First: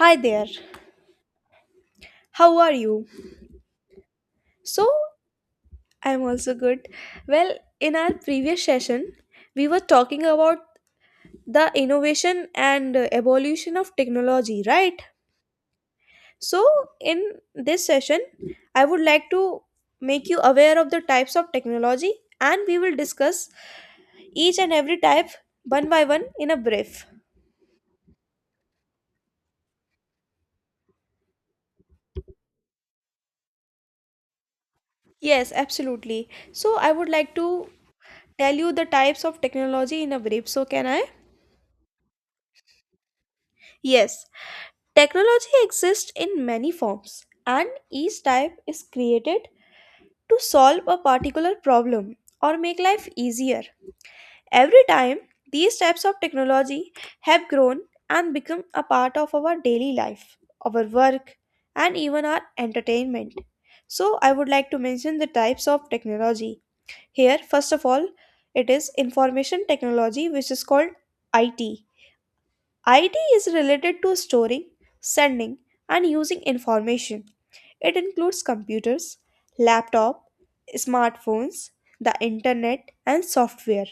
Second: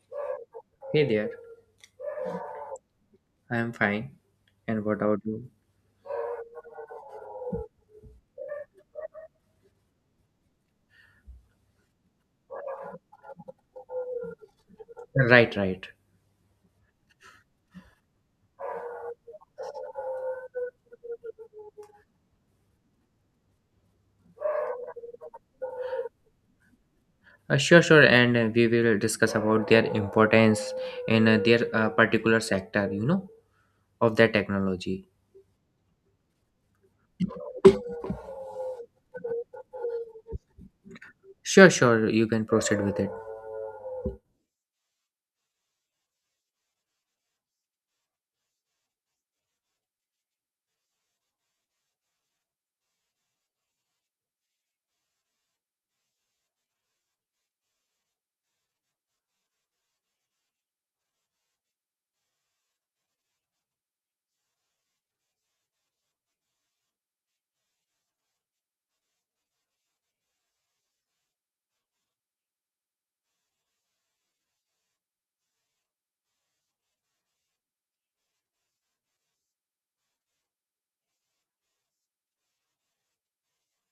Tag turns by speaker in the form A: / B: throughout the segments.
A: Hi there.
B: Hey there,
A: How are you?
B: I am fine. And
A: So,
B: what about you?
A: I'm also good. Well, in our previous session, we were talking about the innovation and evolution of technology, right?
B: Right, right.
A: So, in this session, I would like to make you aware of the types of technology and we will discuss each and every type one by one in a brief.
B: Sure, sure. And we will discuss about their importance in their particular sector, you know, of their technology.
A: Yes, absolutely. So, I would like to tell you the types of technology in a brief. So, can I?
B: Sure, sure. You can proceed with it.
A: Yes. Technology exists in many forms, and each type is created to solve a particular problem or make life easier. Every time, these types of technology have grown and become a part of our daily life, our work, and even our entertainment. So, I would like to mention the types of technology. Here, first of all, it is information technology, which is called IT. IT is related to storing, sending, and using information. It includes computers, laptop, smartphones, the internet, and software.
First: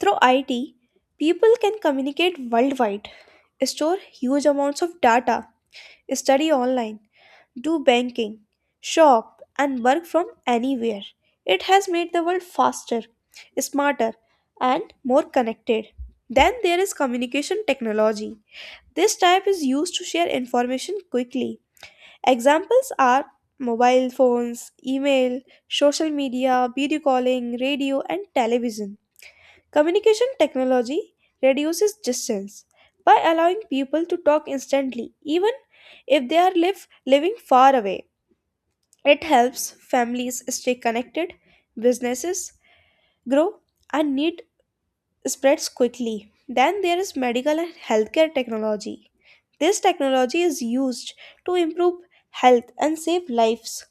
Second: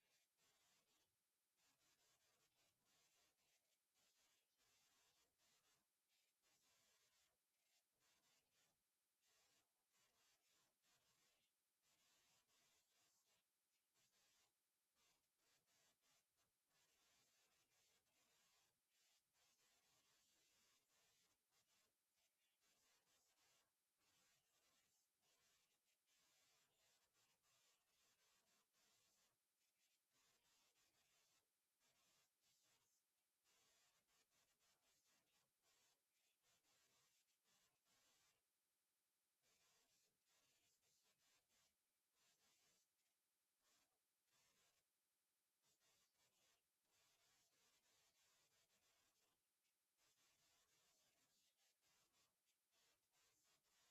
A: Through IT, people can communicate worldwide, store huge amounts of data, study online, do banking, shop, and work from anywhere. It has made the world faster, smarter, and more connected. Then there is communication technology. This type is used to share information quickly. Examples are mobile phones, email, social media, video calling, radio, and television. Communication technology reduces distance by allowing people to talk instantly, even if they are living far away. It helps families stay connected, businesses grow, and need spreads quickly. Then there is medical and healthcare technology. This technology is used to improve health and save lives.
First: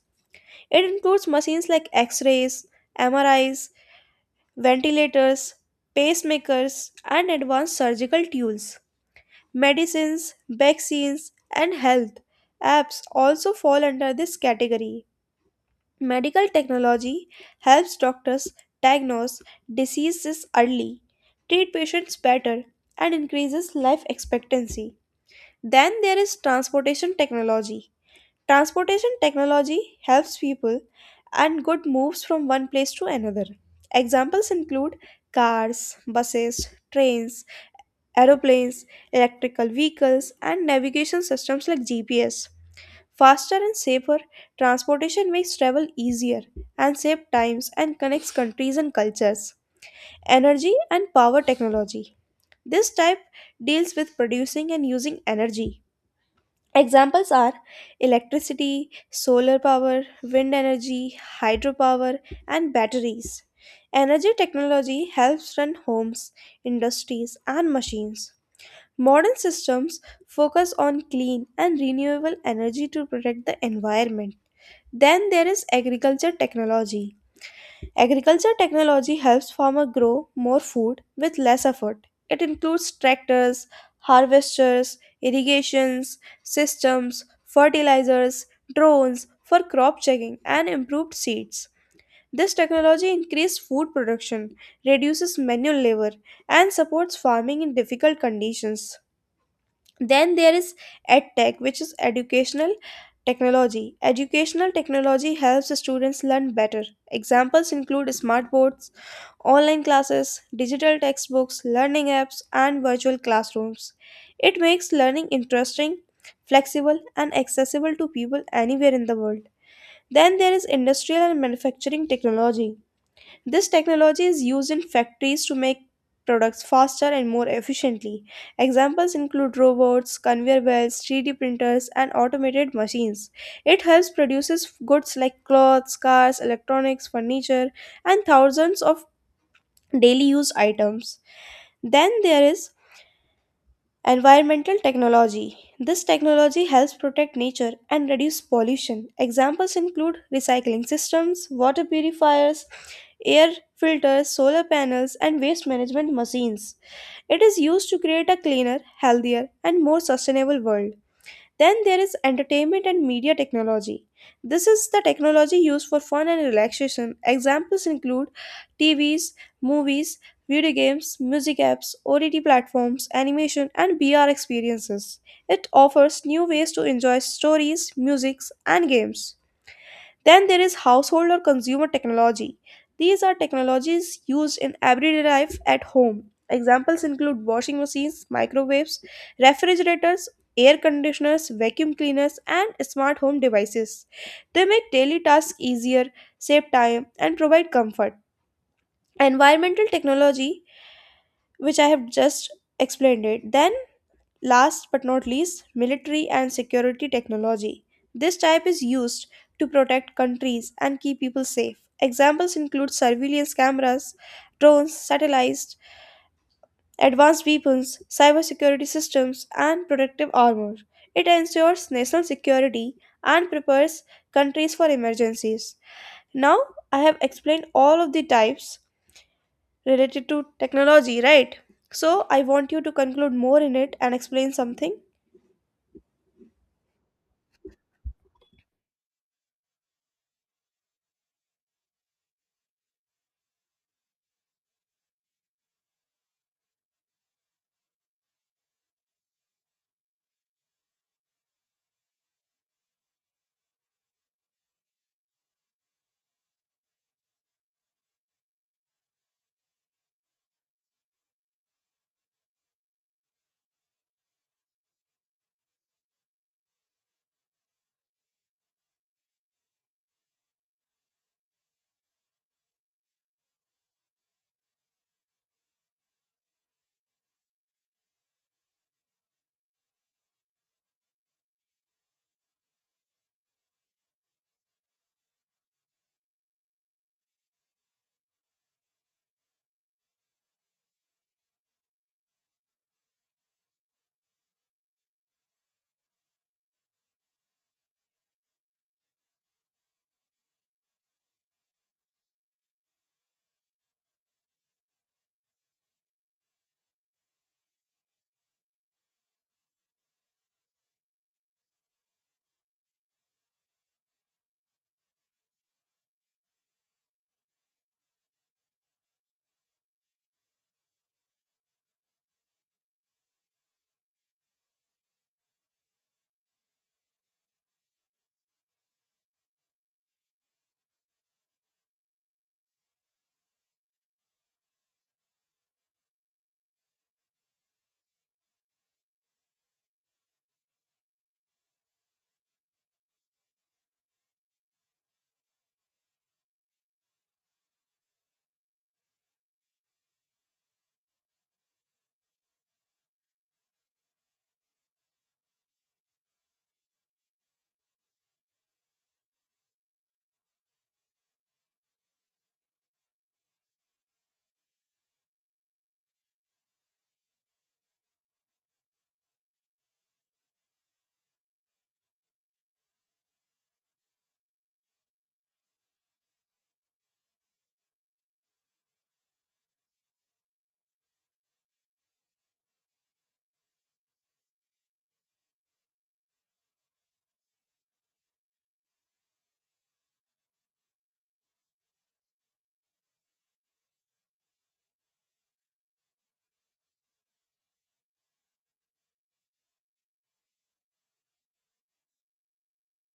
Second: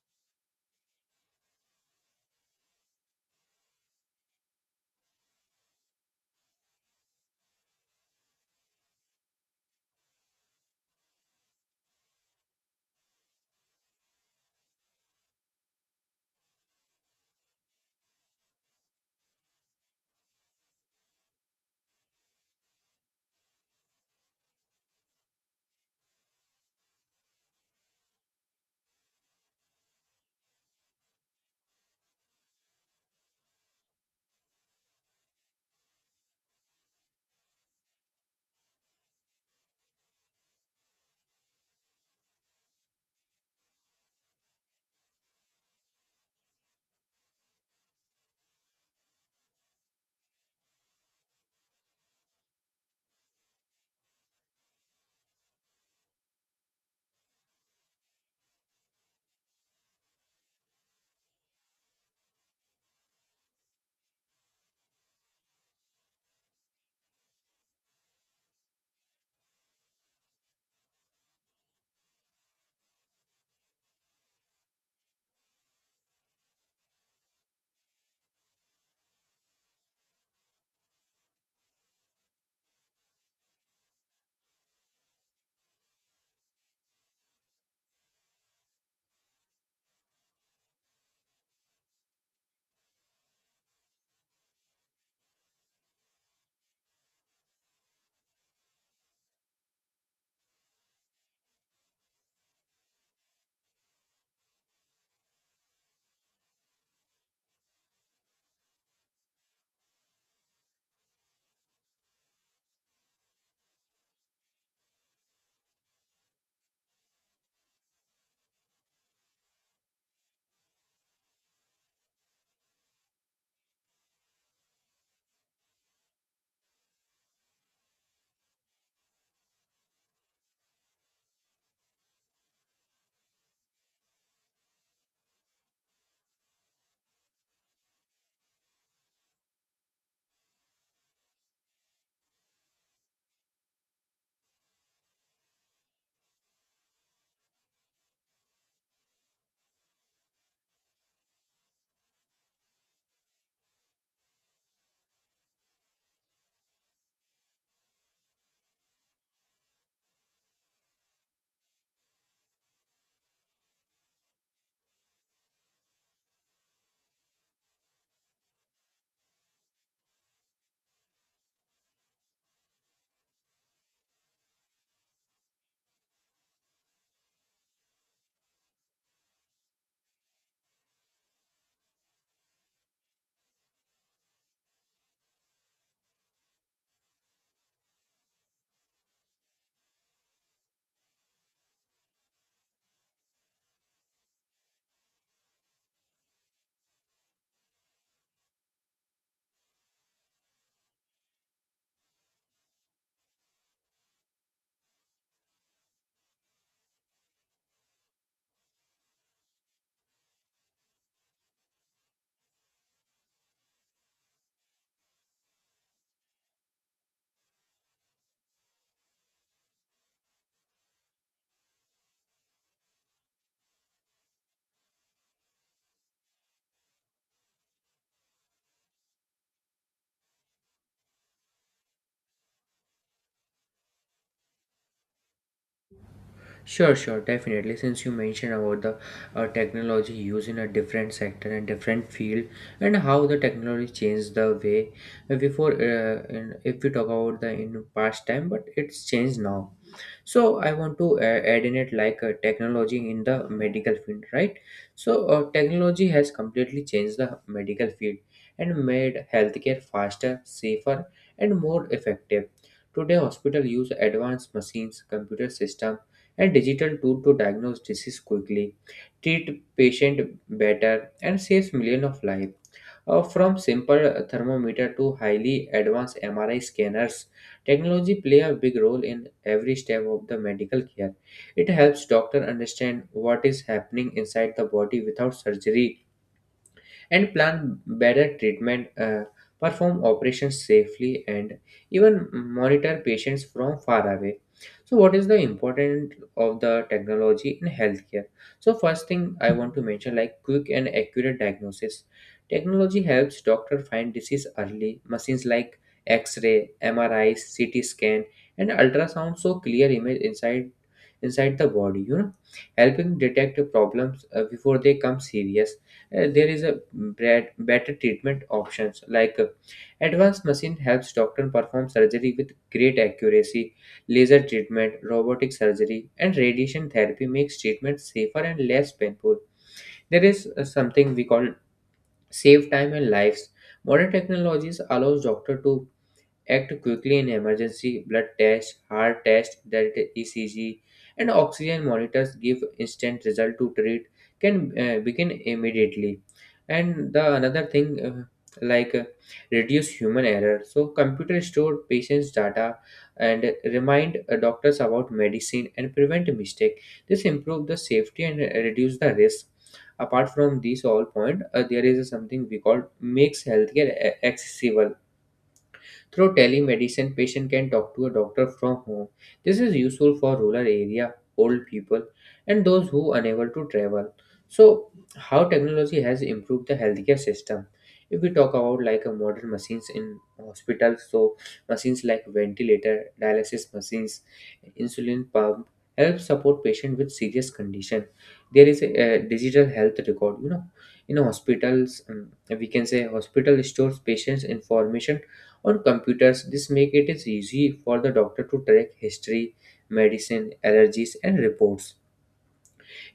A: It includes machines like x rays, MRIs, ventilators, pacemakers, and advanced surgical tools. Medicines, vaccines, and health apps also fall under this category. Medical technology helps doctors diagnose diseases early, treat patients better, and increases life expectancy. Then there is transportation technology. Transportation technology helps people and good moves from one place to another. Examples include cars, buses, trains, aeroplanes, electrical vehicles, and navigation systems like GPS. Faster and safer transportation makes travel easier and saves times and connects countries and cultures. Energy and power technology. This type deals with producing and using energy. Examples are electricity, solar power, wind energy, hydropower, and batteries. Energy technology helps run homes, industries, and machines. Modern systems focus on clean and renewable energy to protect the environment. Then there is agriculture technology. Agriculture technology helps farmers grow more food with less effort. It includes tractors, harvesters, irrigations, systems, fertilizers, drones for crop checking and improved seeds. This technology increases food production, reduces manual labor and supports farming in difficult conditions. Then there is EdTech, which is educational technology. Educational technology helps students learn better. Examples include smart boards, online classes, digital textbooks, learning apps, and virtual classrooms. It makes learning interesting, flexible, and accessible to people anywhere in the world. Then there is industrial and manufacturing technology. This technology is used in factories to make products faster and more efficiently. Examples include robots, conveyor belts, 3D printers, and automated machines. It helps produces goods like clothes, cars, electronics, furniture, and thousands of daily use items. Then there is environmental technology. This technology helps protect nature and reduce pollution. Examples include recycling systems, water purifiers, air filters, solar panels, and waste management machines. It is used to create a cleaner, healthier, and more sustainable world. Then there is entertainment and media technology. This is the technology used for fun and relaxation. Examples include TVs, movies, video games, music apps, OTT platforms, animation, and VR experiences. It offers new ways to enjoy stories, music, and games. Then there is household or consumer technology. These are technologies used in everyday life at home. Examples include washing machines, microwaves, refrigerators, air conditioners, vacuum cleaners, and smart home devices. They make daily tasks easier, save time, and provide comfort. Environmental technology, which I have just explained it, then last but not least, military and security technology. This type is used to protect countries and keep people safe. Examples include surveillance cameras, drones, satellites, advanced weapons, cybersecurity systems, and protective armor. It ensures national security and prepares countries for emergencies. Now, I have explained all of the types related to technology, right? So, I want you to conclude more in it and explain something.
B: Sure, sure, definitely. Since you mentioned about the technology used in a different sector and different field, and how the technology changed the way if we talk about the in past time, but it's changed now. So I want to add in it like technology in the medical field, right? So technology has completely changed the medical field and made healthcare faster, safer, and more effective. Today, hospital use advanced machines, computer system and digital tool to diagnose disease quickly, treat patient better, and saves millions of lives. From simple thermometer to highly advanced MRI scanners, technology play a big role in every step of the medical care. It helps doctor understand what is happening inside the body without surgery and plan better treatment, perform operations safely, and even monitor patients from far away. So, what is the importance of the technology in healthcare? So, first thing I want to mention like quick and accurate diagnosis. Technology helps doctor find disease early. Machines like X-ray, MRI, CT scan, and ultrasound show clear image inside the body. You know, helping detect problems before they come serious. There is a bad, better treatment options like advanced machine helps doctor perform surgery with great accuracy. Laser treatment, robotic surgery, and radiation therapy makes treatment safer and less painful. There is something we call save time and lives. Modern technologies allows doctor to act quickly in emergency. Blood tests, heart tests, that ECG, and oxygen monitors give instant result to treat can begin immediately. And the another thing like uh, reduce human error. So computer store patients' data and remind doctors about medicine and prevent mistake. This improve the safety and reduce the risk. Apart from these all point, there is something we call makes healthcare accessible through telemedicine. Patient can talk to a doctor from home. This is useful for rural area, old people, and those who are unable to travel. So, how technology has improved the healthcare system? If we talk about like a modern machines in hospitals, so machines like ventilator, dialysis machines, insulin pump help support patient with serious condition. There is a, digital health record. You know, in hospitals, we can say hospital stores patients' information on computers. This make it is easy for the doctor to track history, medicine, allergies, and reports.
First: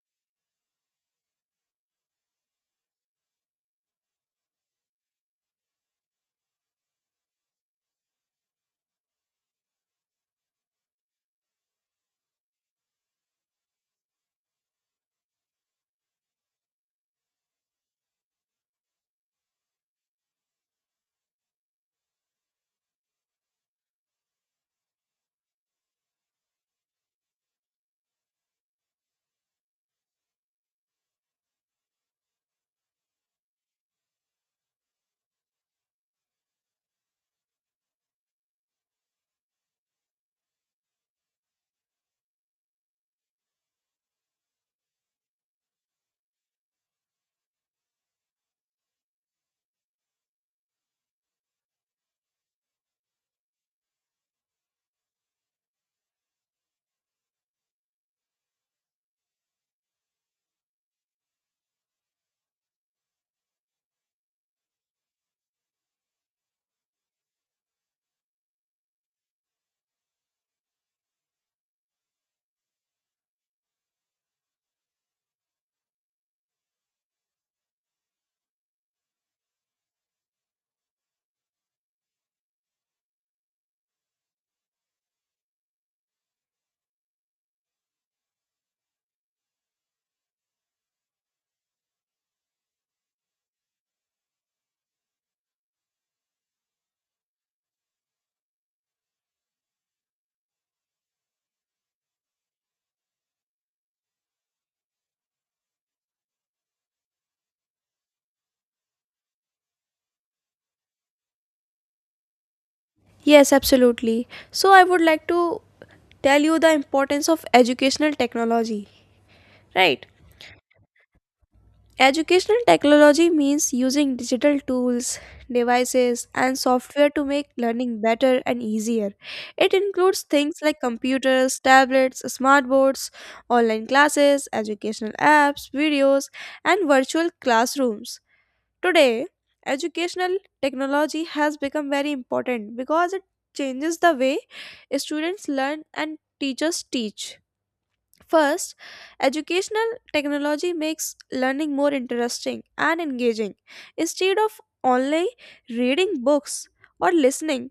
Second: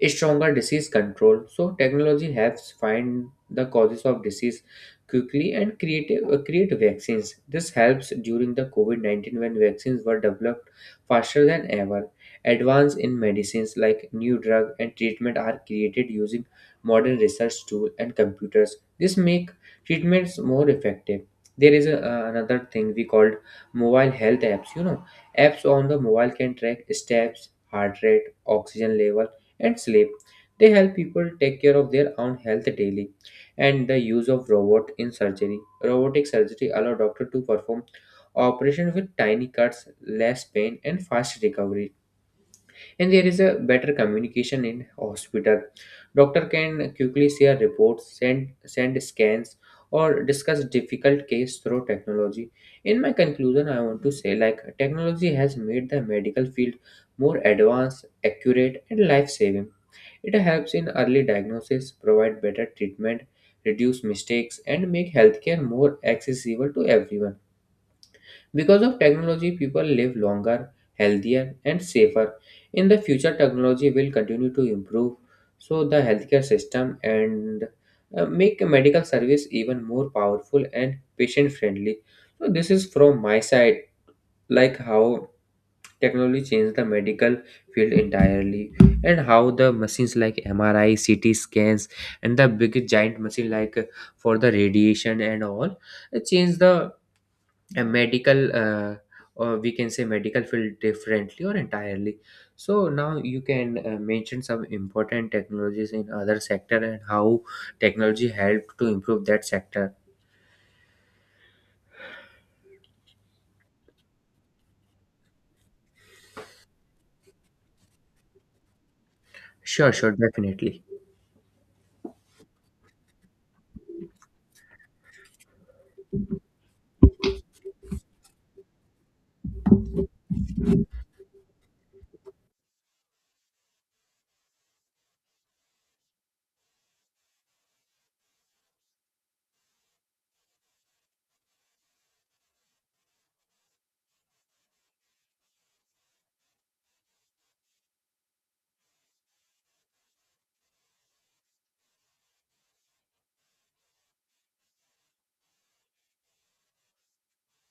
B: Stronger disease control. So technology helps find the causes of disease quickly and create create vaccines. This helps during the COVID-19 when vaccines were developed faster than ever. Advance in medicines like new drug and treatment are created using modern research tool and computers. This make treatments more effective. There is a, another thing we called mobile health apps. You know, apps on the mobile can track steps, heart rate, oxygen level, and sleep. They help people take care of their own health daily. And the use of robot in surgery. Robotic surgery allow doctor to perform operation with tiny cuts, less pain, and fast recovery. And there is a better communication in hospital. Doctor can quickly share reports, send scans, or discuss difficult case through technology. In my conclusion, I want to say like technology has made the medical field more advanced, accurate, and life saving. It helps in early diagnosis, provide better treatment, reduce mistakes, and make healthcare more accessible to everyone. Because of technology, people live longer, healthier, and safer. In the future, technology will continue to improve, so the healthcare system and make a medical service even more powerful and patient friendly. So this is from my side, like how technology changed the medical field entirely, and how the machines like MRI, CT scans, and the big giant machine like for the radiation and all, it changed the medical, or we can say medical field differently or entirely. So now you can mention some important technologies in other sector and how technology helped to improve that sector.
A: Yes, absolutely. So I would like to tell you the importance of educational technology.
B: Sure,
A: Right.
B: sure, definitely.
A: Educational technology means using digital tools, devices, and software to make learning better and easier. It includes things like computers, tablets, smartboards, online classes, educational apps, videos, and virtual classrooms. Today, educational technology has become very important because it changes the way students learn and teachers teach. First, educational technology makes learning more interesting and engaging. Instead of only reading books or listening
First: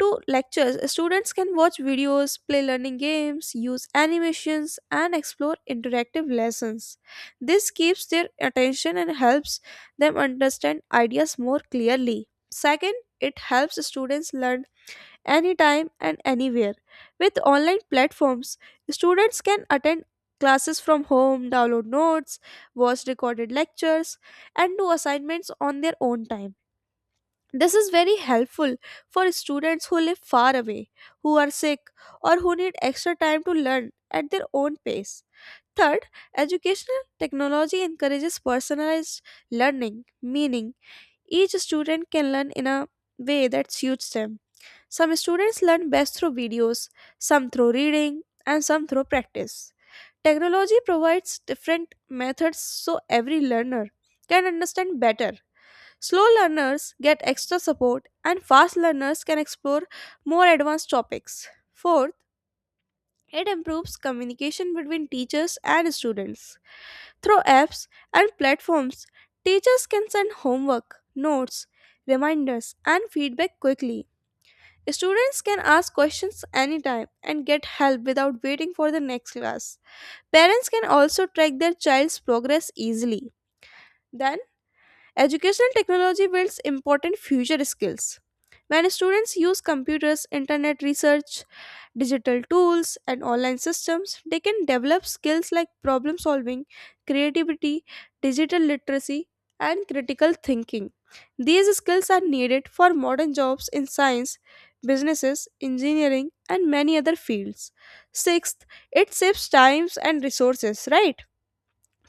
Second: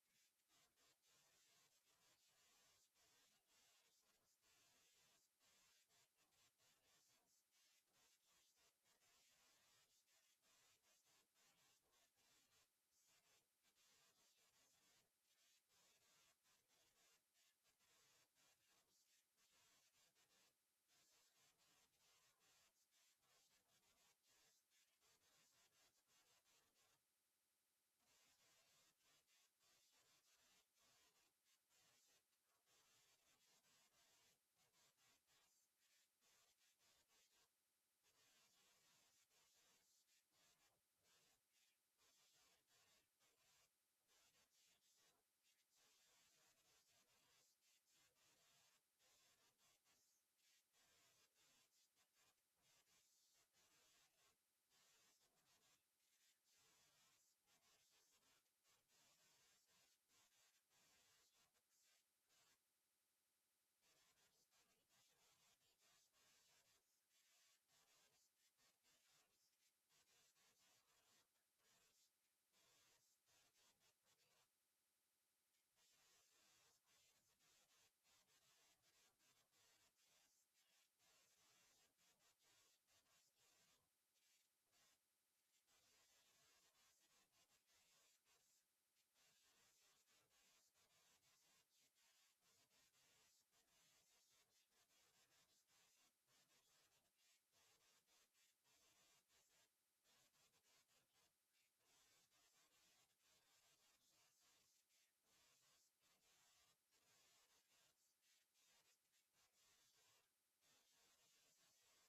A: to lectures, students can watch videos, play learning games, use animations, and explore interactive lessons. This keeps their attention and helps them understand ideas more clearly. Second, it helps students learn anytime and anywhere. With online platforms, students can attend classes from home, download notes, watch recorded lectures, and do assignments on their own time. This is very helpful for students who live far away, who are sick, or who need extra time to learn at their own pace. Third, educational technology encourages personalized learning, meaning each student can learn in a way that suits them. Some students learn best through videos, some through reading, and some through practice. Technology provides different methods so every learner can understand better. Slow learners get extra support, and fast learners can explore more advanced topics. Fourth, it improves communication between teachers and students. Through apps and platforms, teachers can send homework, notes, reminders, and feedback quickly. Students can ask questions anytime and get help without waiting for the next class. Parents can also track their child's progress easily. Then, educational technology builds important future skills. When students use computers, internet research, digital tools, and online systems, they can develop skills like problem solving, creativity, digital literacy, and critical thinking. These skills are needed for modern jobs in science, businesses, engineering, and many other fields. Sixth, it saves times and resources, right?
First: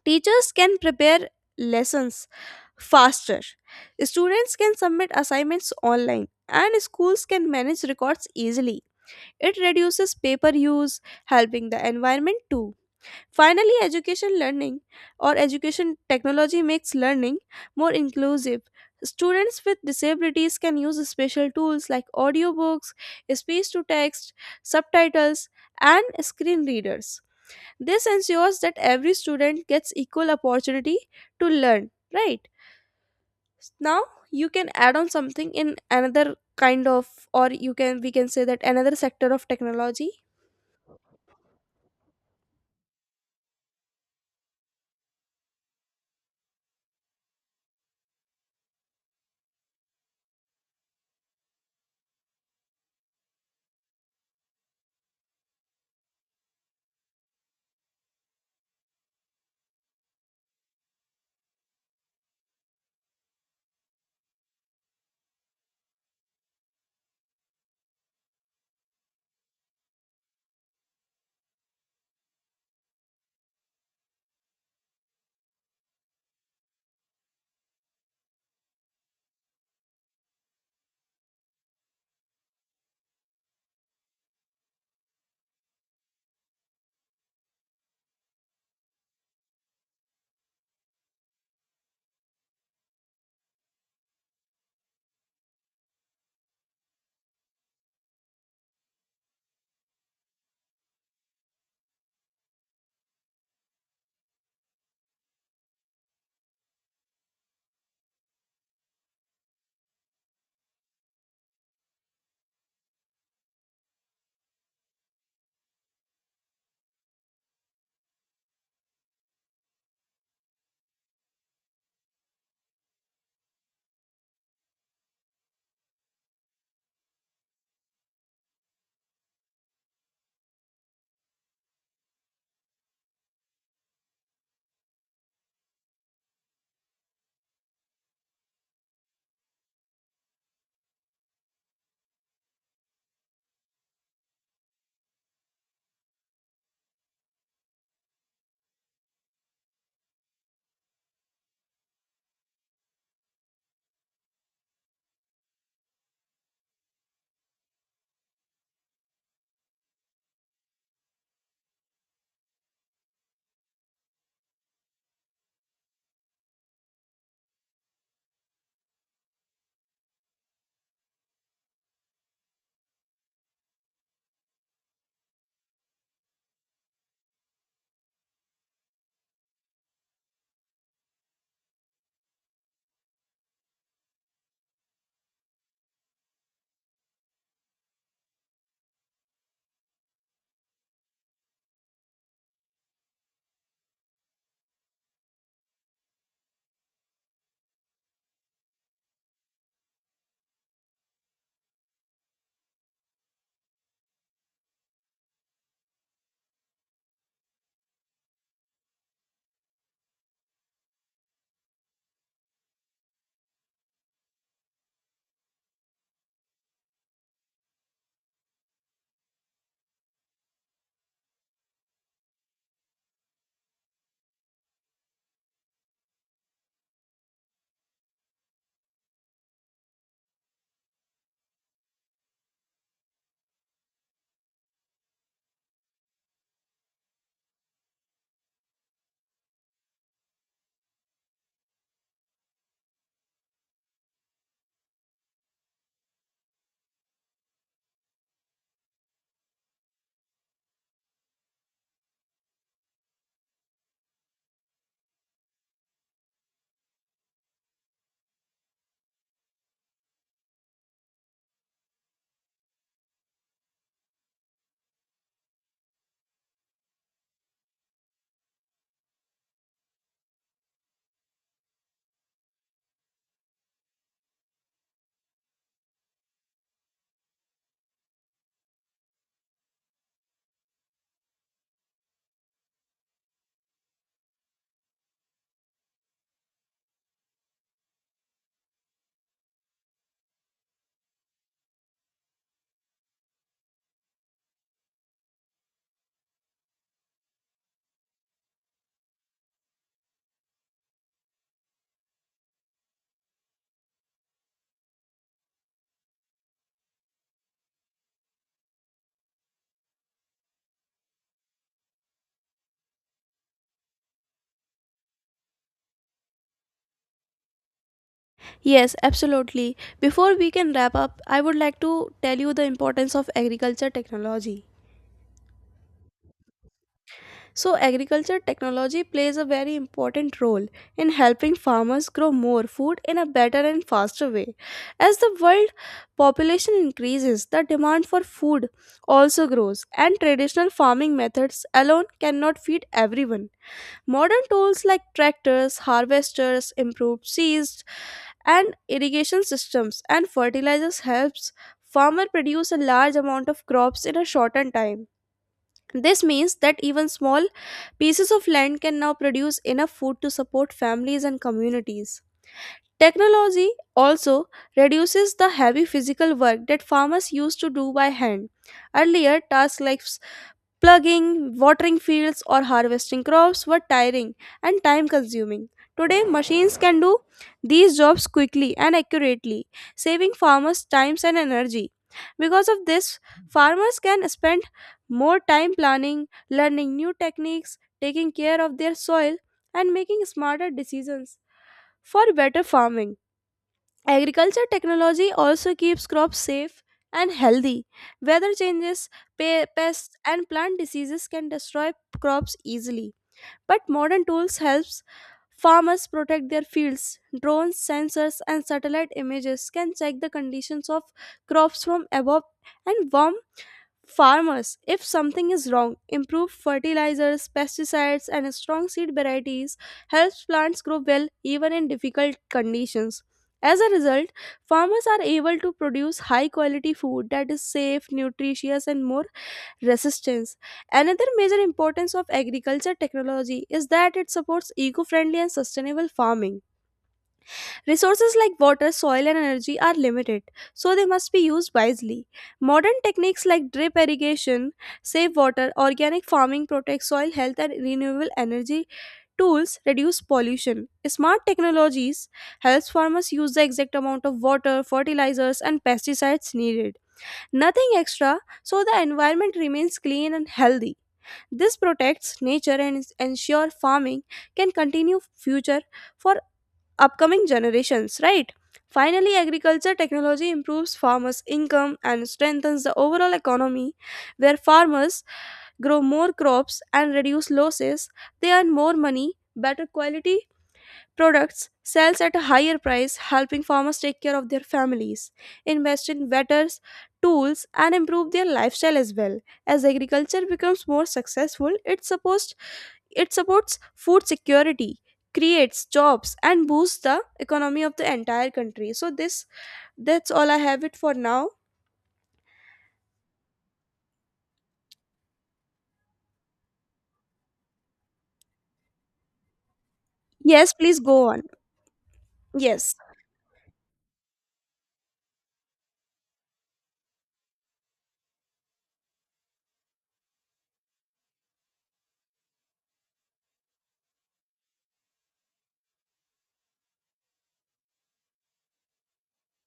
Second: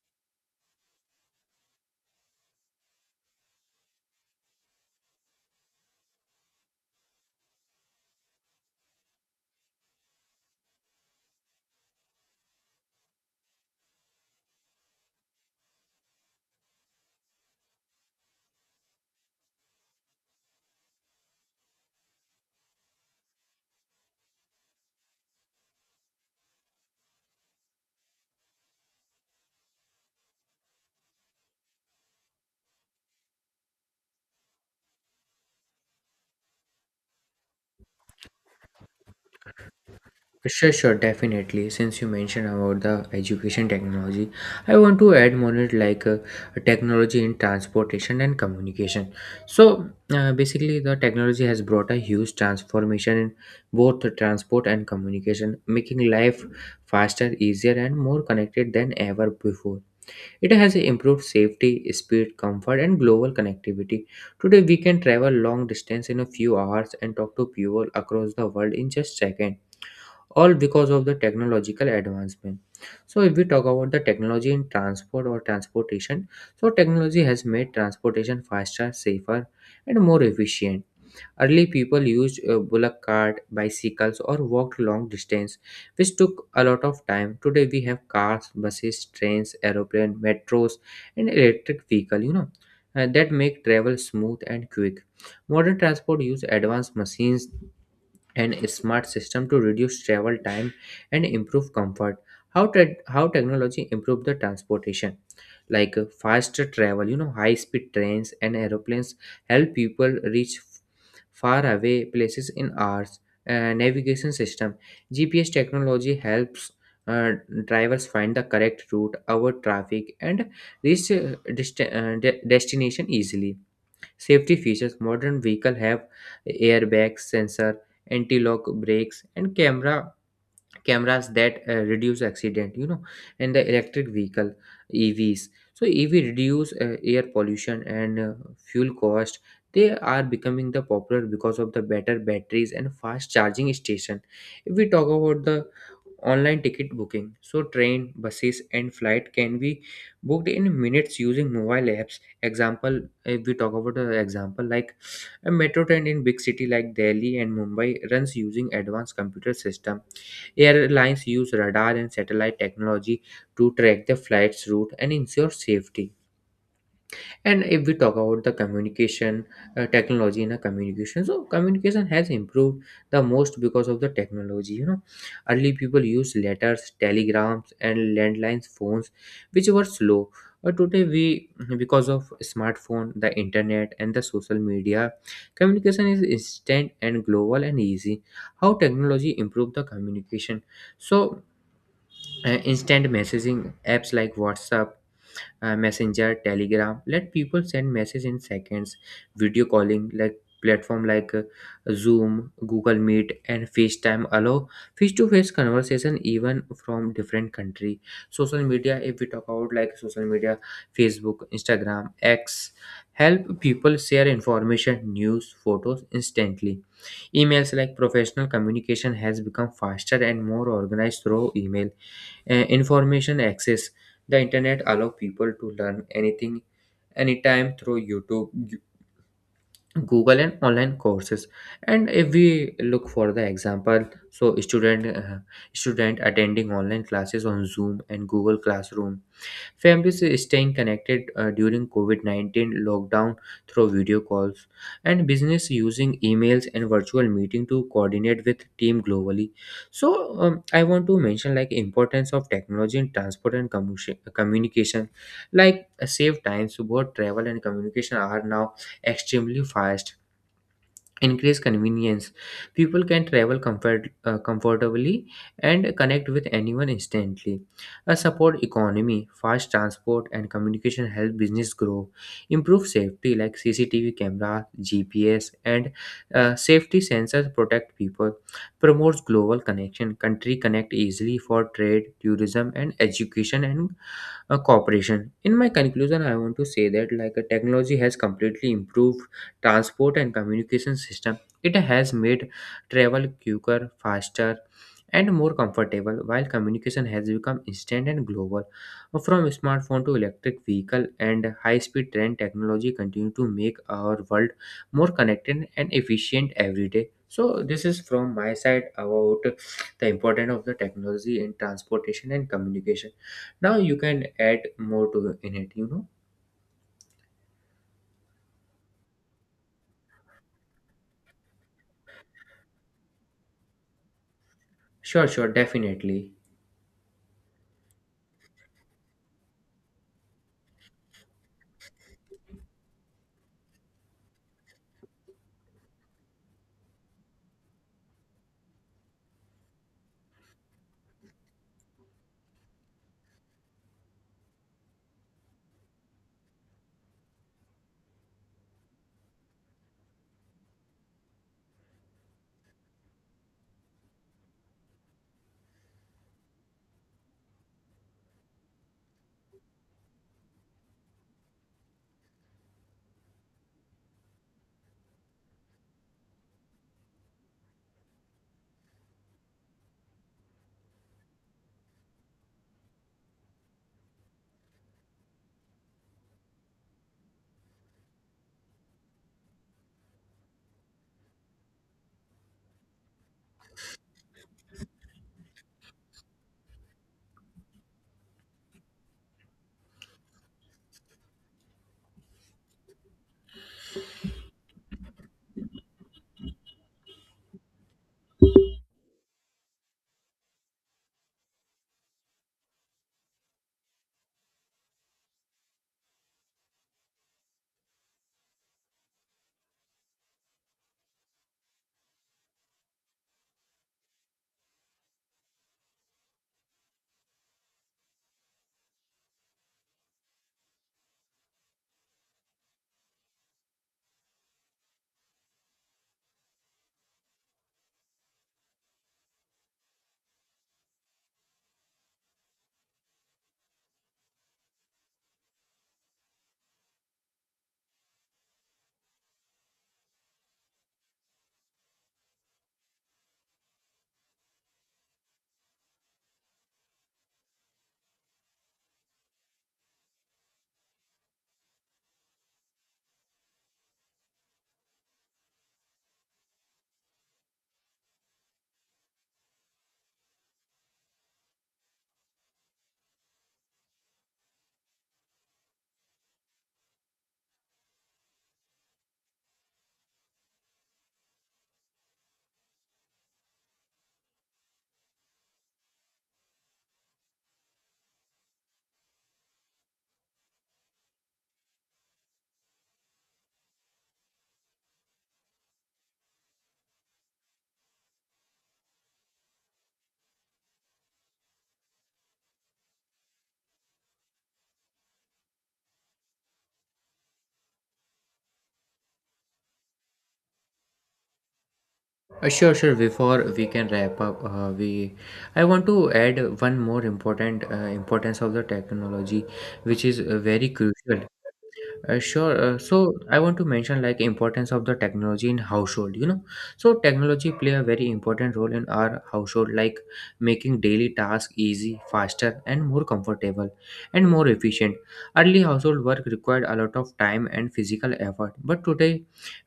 A: Teachers can prepare lessons faster. Students can submit assignments online and schools can manage records easily. It reduces paper use, helping the environment too. Finally, education learning or education technology makes learning more inclusive. Students with disabilities can use special tools like audiobooks, speech to text, subtitles, and screen readers. This ensures that every student gets equal opportunity to learn, right? Now you can add on something in another kind of, or you can, we can say that another sector of technology.
B: Sure, sure, definitely. Since you mentioned about the education technology, I want to add more it like technology in transportation and communication. So basically, the technology has brought a huge transformation in both the transport and communication, making life faster, easier, and more connected than ever before. It has improved safety, speed, comfort, and global connectivity. Today, we can travel long distance in a few hours and talk to people across the world in just seconds, all because of the technological advancement. So if we talk about the technology in transport or transportation, so technology has made transportation faster, safer, and more efficient. Early people used bullock cart, bicycles, or walked long distance, which took a lot of time. Today we have cars, buses, trains, aeroplane, metros, and electric vehicle, you know, that make travel smooth and quick. Modern transport use advanced machines and a smart system to reduce travel time and improve comfort. How technology improve the transportation? Like faster travel, you know, high speed trains and aeroplanes help people reach far away places in hours. Navigation system, GPS technology helps uh, drivers find the correct route, avoid traffic, and reach destination easily. Safety features, modern vehicles have airbags, sensor, anti-lock brakes, and cameras that reduce accident, you know. And the electric vehicle, EVs, so EV reduce air pollution and fuel cost. They are becoming the popular because of the better batteries and fast charging station. If we talk about the online ticket booking, so train, buses, and flight can be booked in minutes using mobile apps. Example, if we talk about an example like a metro train in big city like Delhi and Mumbai runs using advanced computer system. Airlines use radar and satellite technology to track the flight's route and ensure safety. And if we talk about the communication, technology in a communication, so communication has improved the most because of the technology. You know, early people used letters, telegrams, and landlines phones, which were slow. But today, we, because of smartphone, the internet, and the social media, communication is instant and global and easy. How technology improved the communication? So instant messaging apps like WhatsApp, Messenger, Telegram let people send message in seconds. Video calling like platform like Zoom, Google Meet, and FaceTime allow face-to-face conversation even from different country. Social media, if we talk about like social media, Facebook, Instagram, X, help people share information, news, photos instantly. Emails like professional communication has become faster and more organized through email. Information access. The internet allow people to learn anything, anytime through YouTube, Google, and online courses. And if we look for the example, so student attending online classes on Zoom and Google Classroom. Families are staying connected during COVID 19 lockdown through video calls, and business using emails and virtual meeting to coordinate with team globally. So I want to mention like importance of technology in transport and communication. Like save times. Both travel and communication are now extremely fast. Increase convenience, people can travel comfortably and connect with anyone instantly. A support economy, fast transport and communication help business grow. Improve safety like CCTV camera, GPS, and safety sensors protect people. Promotes global connection, country connect easily for trade, tourism, and education, and cooperation. In my conclusion, I want to say that like technology has completely improved transport and communication system. It has made travel quicker, faster, and more comfortable, while communication has become instant and global. From smartphone to electric vehicle and high-speed train, technology continue to make our world more connected and efficient every day. So this is from my side about the importance of the technology in transportation and communication. Now you can add more to in it, you know?
A: Yes, absolutely. Before we can wrap up, I would like to tell you the importance of agriculture technology.
B: Sure, sure, definitely.
A: So agriculture technology plays a very important role in helping farmers grow more food in a better and faster way. As the world population increases, the demand for food also grows, and traditional farming methods alone cannot feed everyone. Modern tools like tractors, harvesters, improved seeds, and irrigation systems and fertilizers helps farmer produce a large amount of crops in a shorter time. This means that even small pieces of land can now produce enough food to support families and communities. Technology also reduces the heavy physical work that farmers used to do by hand. Earlier, tasks like plugging, watering fields, or harvesting crops were tiring and time consuming. Today, machines can do these jobs quickly and accurately, saving farmers time and energy. Because of this, farmers can spend more time planning, learning new techniques, taking care of their soil, and making smarter decisions for better farming. Agriculture technology also keeps crops safe and healthy. Weather changes, pests, and plant diseases can destroy crops easily. But modern tools helps farmers protect their fields. Drones, sensors, and satellite images can check the conditions of crops from above, and warm farmers if something is wrong. Improve fertilizers, pesticides, and strong seed varieties helps plants grow well even in difficult conditions. As a result, farmers are able to produce high quality food that is safe, nutritious, and more resistance. Another major importance of agriculture technology is that it supports eco friendly and sustainable farming. Resources like water, soil, and energy are limited, so they must be used wisely. Modern techniques like drip irrigation save water, organic farming protects soil health, and renewable energy tools reduce pollution. Smart technologies helps farmers use the exact amount of water, fertilizers, and pesticides needed. Nothing extra, so the environment remains clean and healthy. This protects nature and ensure farming can continue future for upcoming generations, right? Finally, agriculture technology improves farmers' income and strengthens the overall economy, where farmers grow more crops and reduce losses. They earn more money, better quality products, sells at a higher price, helping farmers take care of their families, invest in better tools, and improve their lifestyle as well. As agriculture becomes more successful, it supports, it supports food security, creates jobs, and boosts the economy of the entire country. So this, that's all I have it for now.
B: Sure, sure. Before we can wrap up, we I want to add one more important importance of the technology, which is very
A: Yes, please
B: crucial.
A: go on.
B: Sure.
A: Yes.
B: So I want to mention like importance of the technology in household. You know, so technology play a very important role in our household, like making daily tasks easy, faster, and more comfortable, and more efficient. Early household work required a lot of time and physical effort, but today,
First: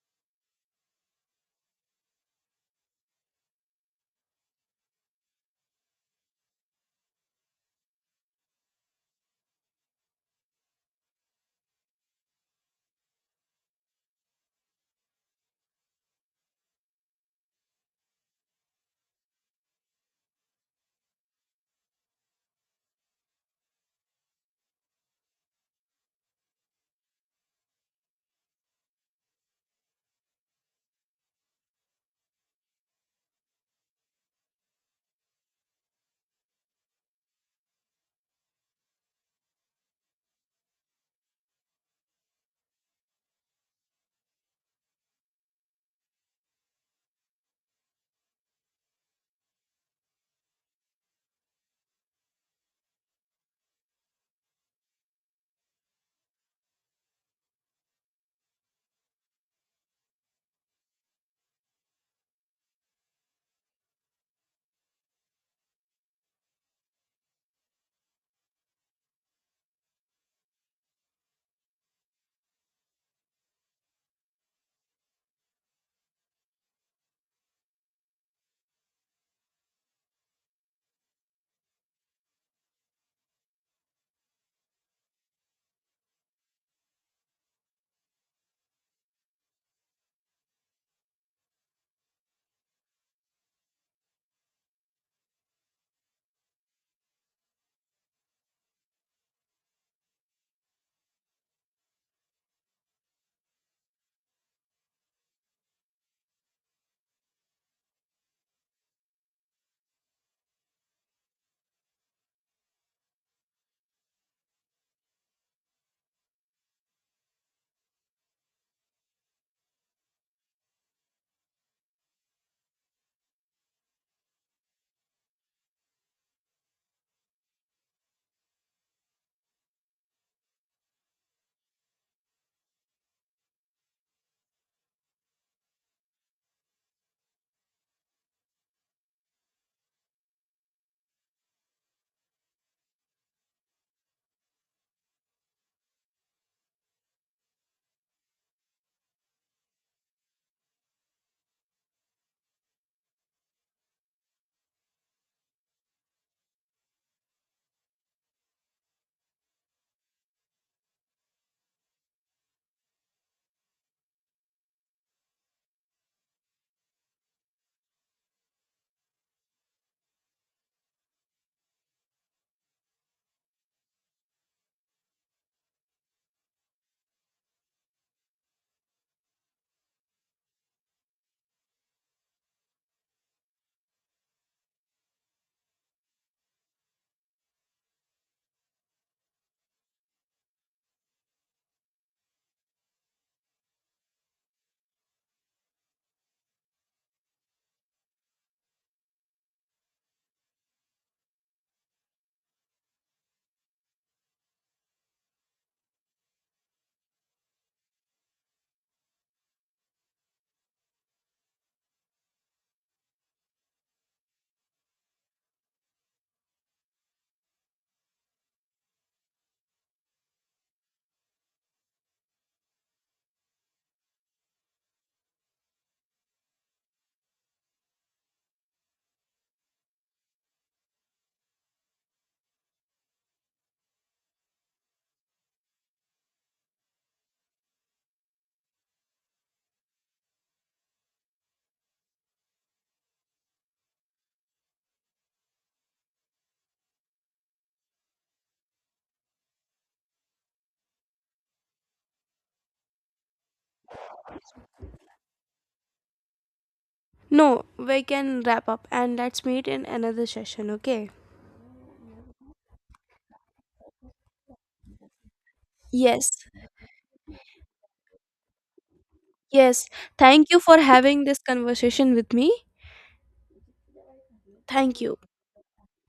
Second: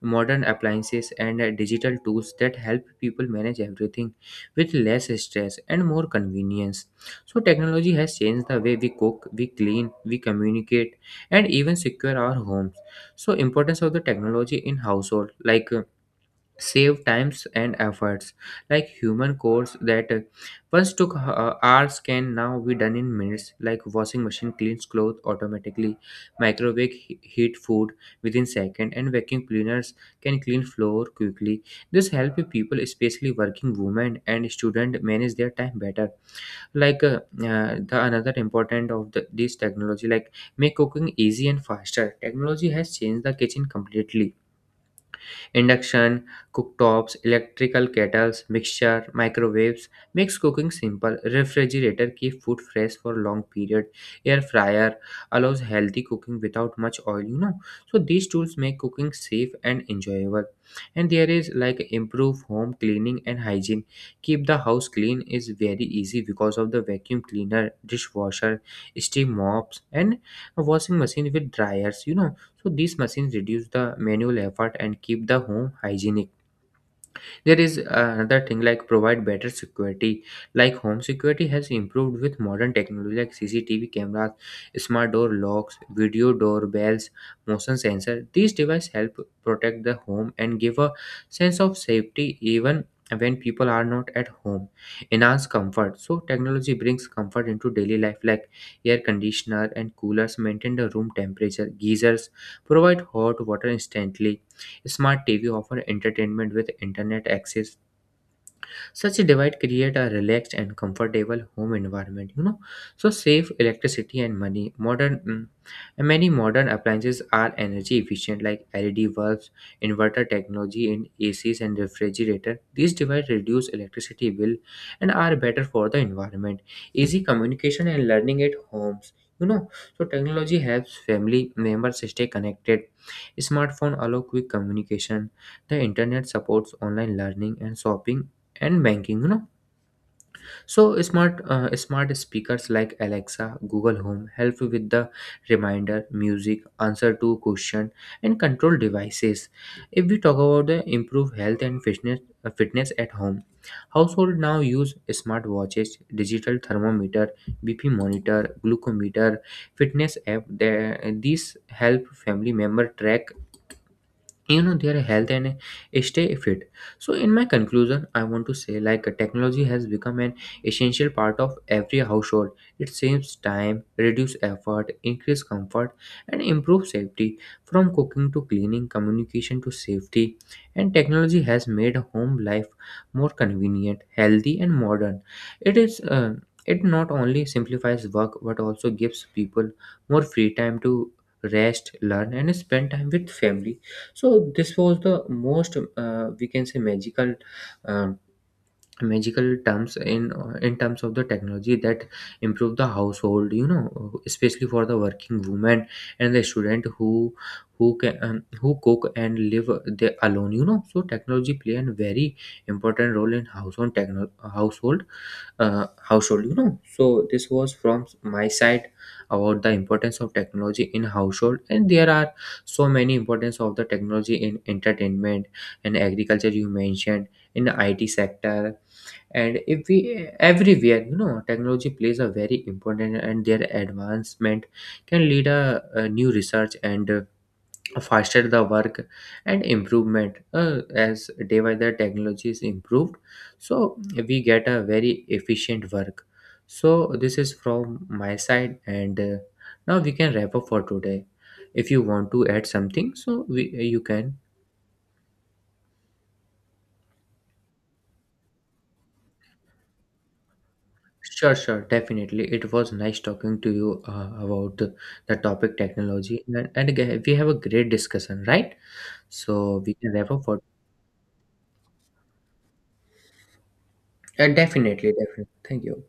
B: modern appliances and digital tools that help people manage everything with less stress and more convenience. So technology has changed the way we cook, we clean, we communicate and even secure our homes. So importance of the technology in household, like save times and efforts. Like human chores that once took hours can now be done in minutes. Like washing machine cleans clothes automatically, microwave heat food within second, and vacuum cleaners can clean floor quickly. This help people, especially working women and student, manage their time better. Like the another important of this technology, like make cooking easy and faster. Technology has changed the kitchen completely. Induction, cooktops, electrical kettles, mixture, microwaves makes cooking simple. Refrigerator keep food fresh for long period. Air fryer allows healthy cooking without much oil. So these tools make cooking safe and enjoyable. And there is like improve home cleaning and hygiene. Keep the house clean is very easy because of the vacuum cleaner, dishwasher, steam mops and a washing machine with dryers. So these machines reduce the manual effort and keep the home hygienic. There is another thing, like provide better security. Like home security has improved with modern technology, like CCTV cameras, smart door locks, video doorbells, motion sensor. These devices help protect the home and give a sense of safety even when people are not at home. Enhance comfort. So technology brings comfort into daily life, like air conditioner and coolers maintain the room temperature, geysers provide hot water instantly. Smart TV offer entertainment with internet access. Such a divide create a relaxed and comfortable home environment. So save electricity and money. And many modern appliances are energy efficient, like LED bulbs, inverter technology in ACs and refrigerator. These devices reduce electricity bill and are better for the environment. Easy communication and learning at homes. You know, so technology helps family members stay connected. Smartphone allow quick communication. The internet supports online learning and shopping and banking. So smart speakers like Alexa, Google Home help you with the reminder, music, answer to question and control devices. If we talk about the improve health and fitness, fitness at home, household now use smart watches, digital thermometer, BP monitor, glucometer, fitness app. There, these help family member track their health and stay fit. So in my conclusion, I want to say, like technology has become an essential part of every household. It saves time, reduce effort, increase comfort and improve safety. From cooking to cleaning, communication to safety, and technology has made home life more convenient, healthy and modern. It is uh, it not only simplifies work but also gives people more free time to rest, learn and spend time with family. So this was the most, we can say, magical uh, magical terms in terms of the technology that improve the household, you know, especially for the working woman and the student who can who cook and live they alone, you know. So technology play a very important role in household, household, household, you know. So this was from my side about the importance of technology in household. And there are so many importance of the technology in entertainment and agriculture you mentioned, in the IT sector, and if we everywhere, you know, technology plays a very important and their advancement can lead a new research and faster the work and improvement. As day by day technology is improved, so we get a very efficient work. So this is from my side, and now we can wrap up for today. If you want to add something, you can.
A: No, we can wrap up and let's meet in another session, okay?
B: Sure, sure, definitely. It was nice talking to you about the topic
A: Yes.
B: technology, and again, we have a great discussion, right? So
A: Yes.
B: we can wrap up
A: Thank you
B: for.
A: for having this conversation with me. Thank
B: Definitely,
A: you.
B: definitely. Thank you.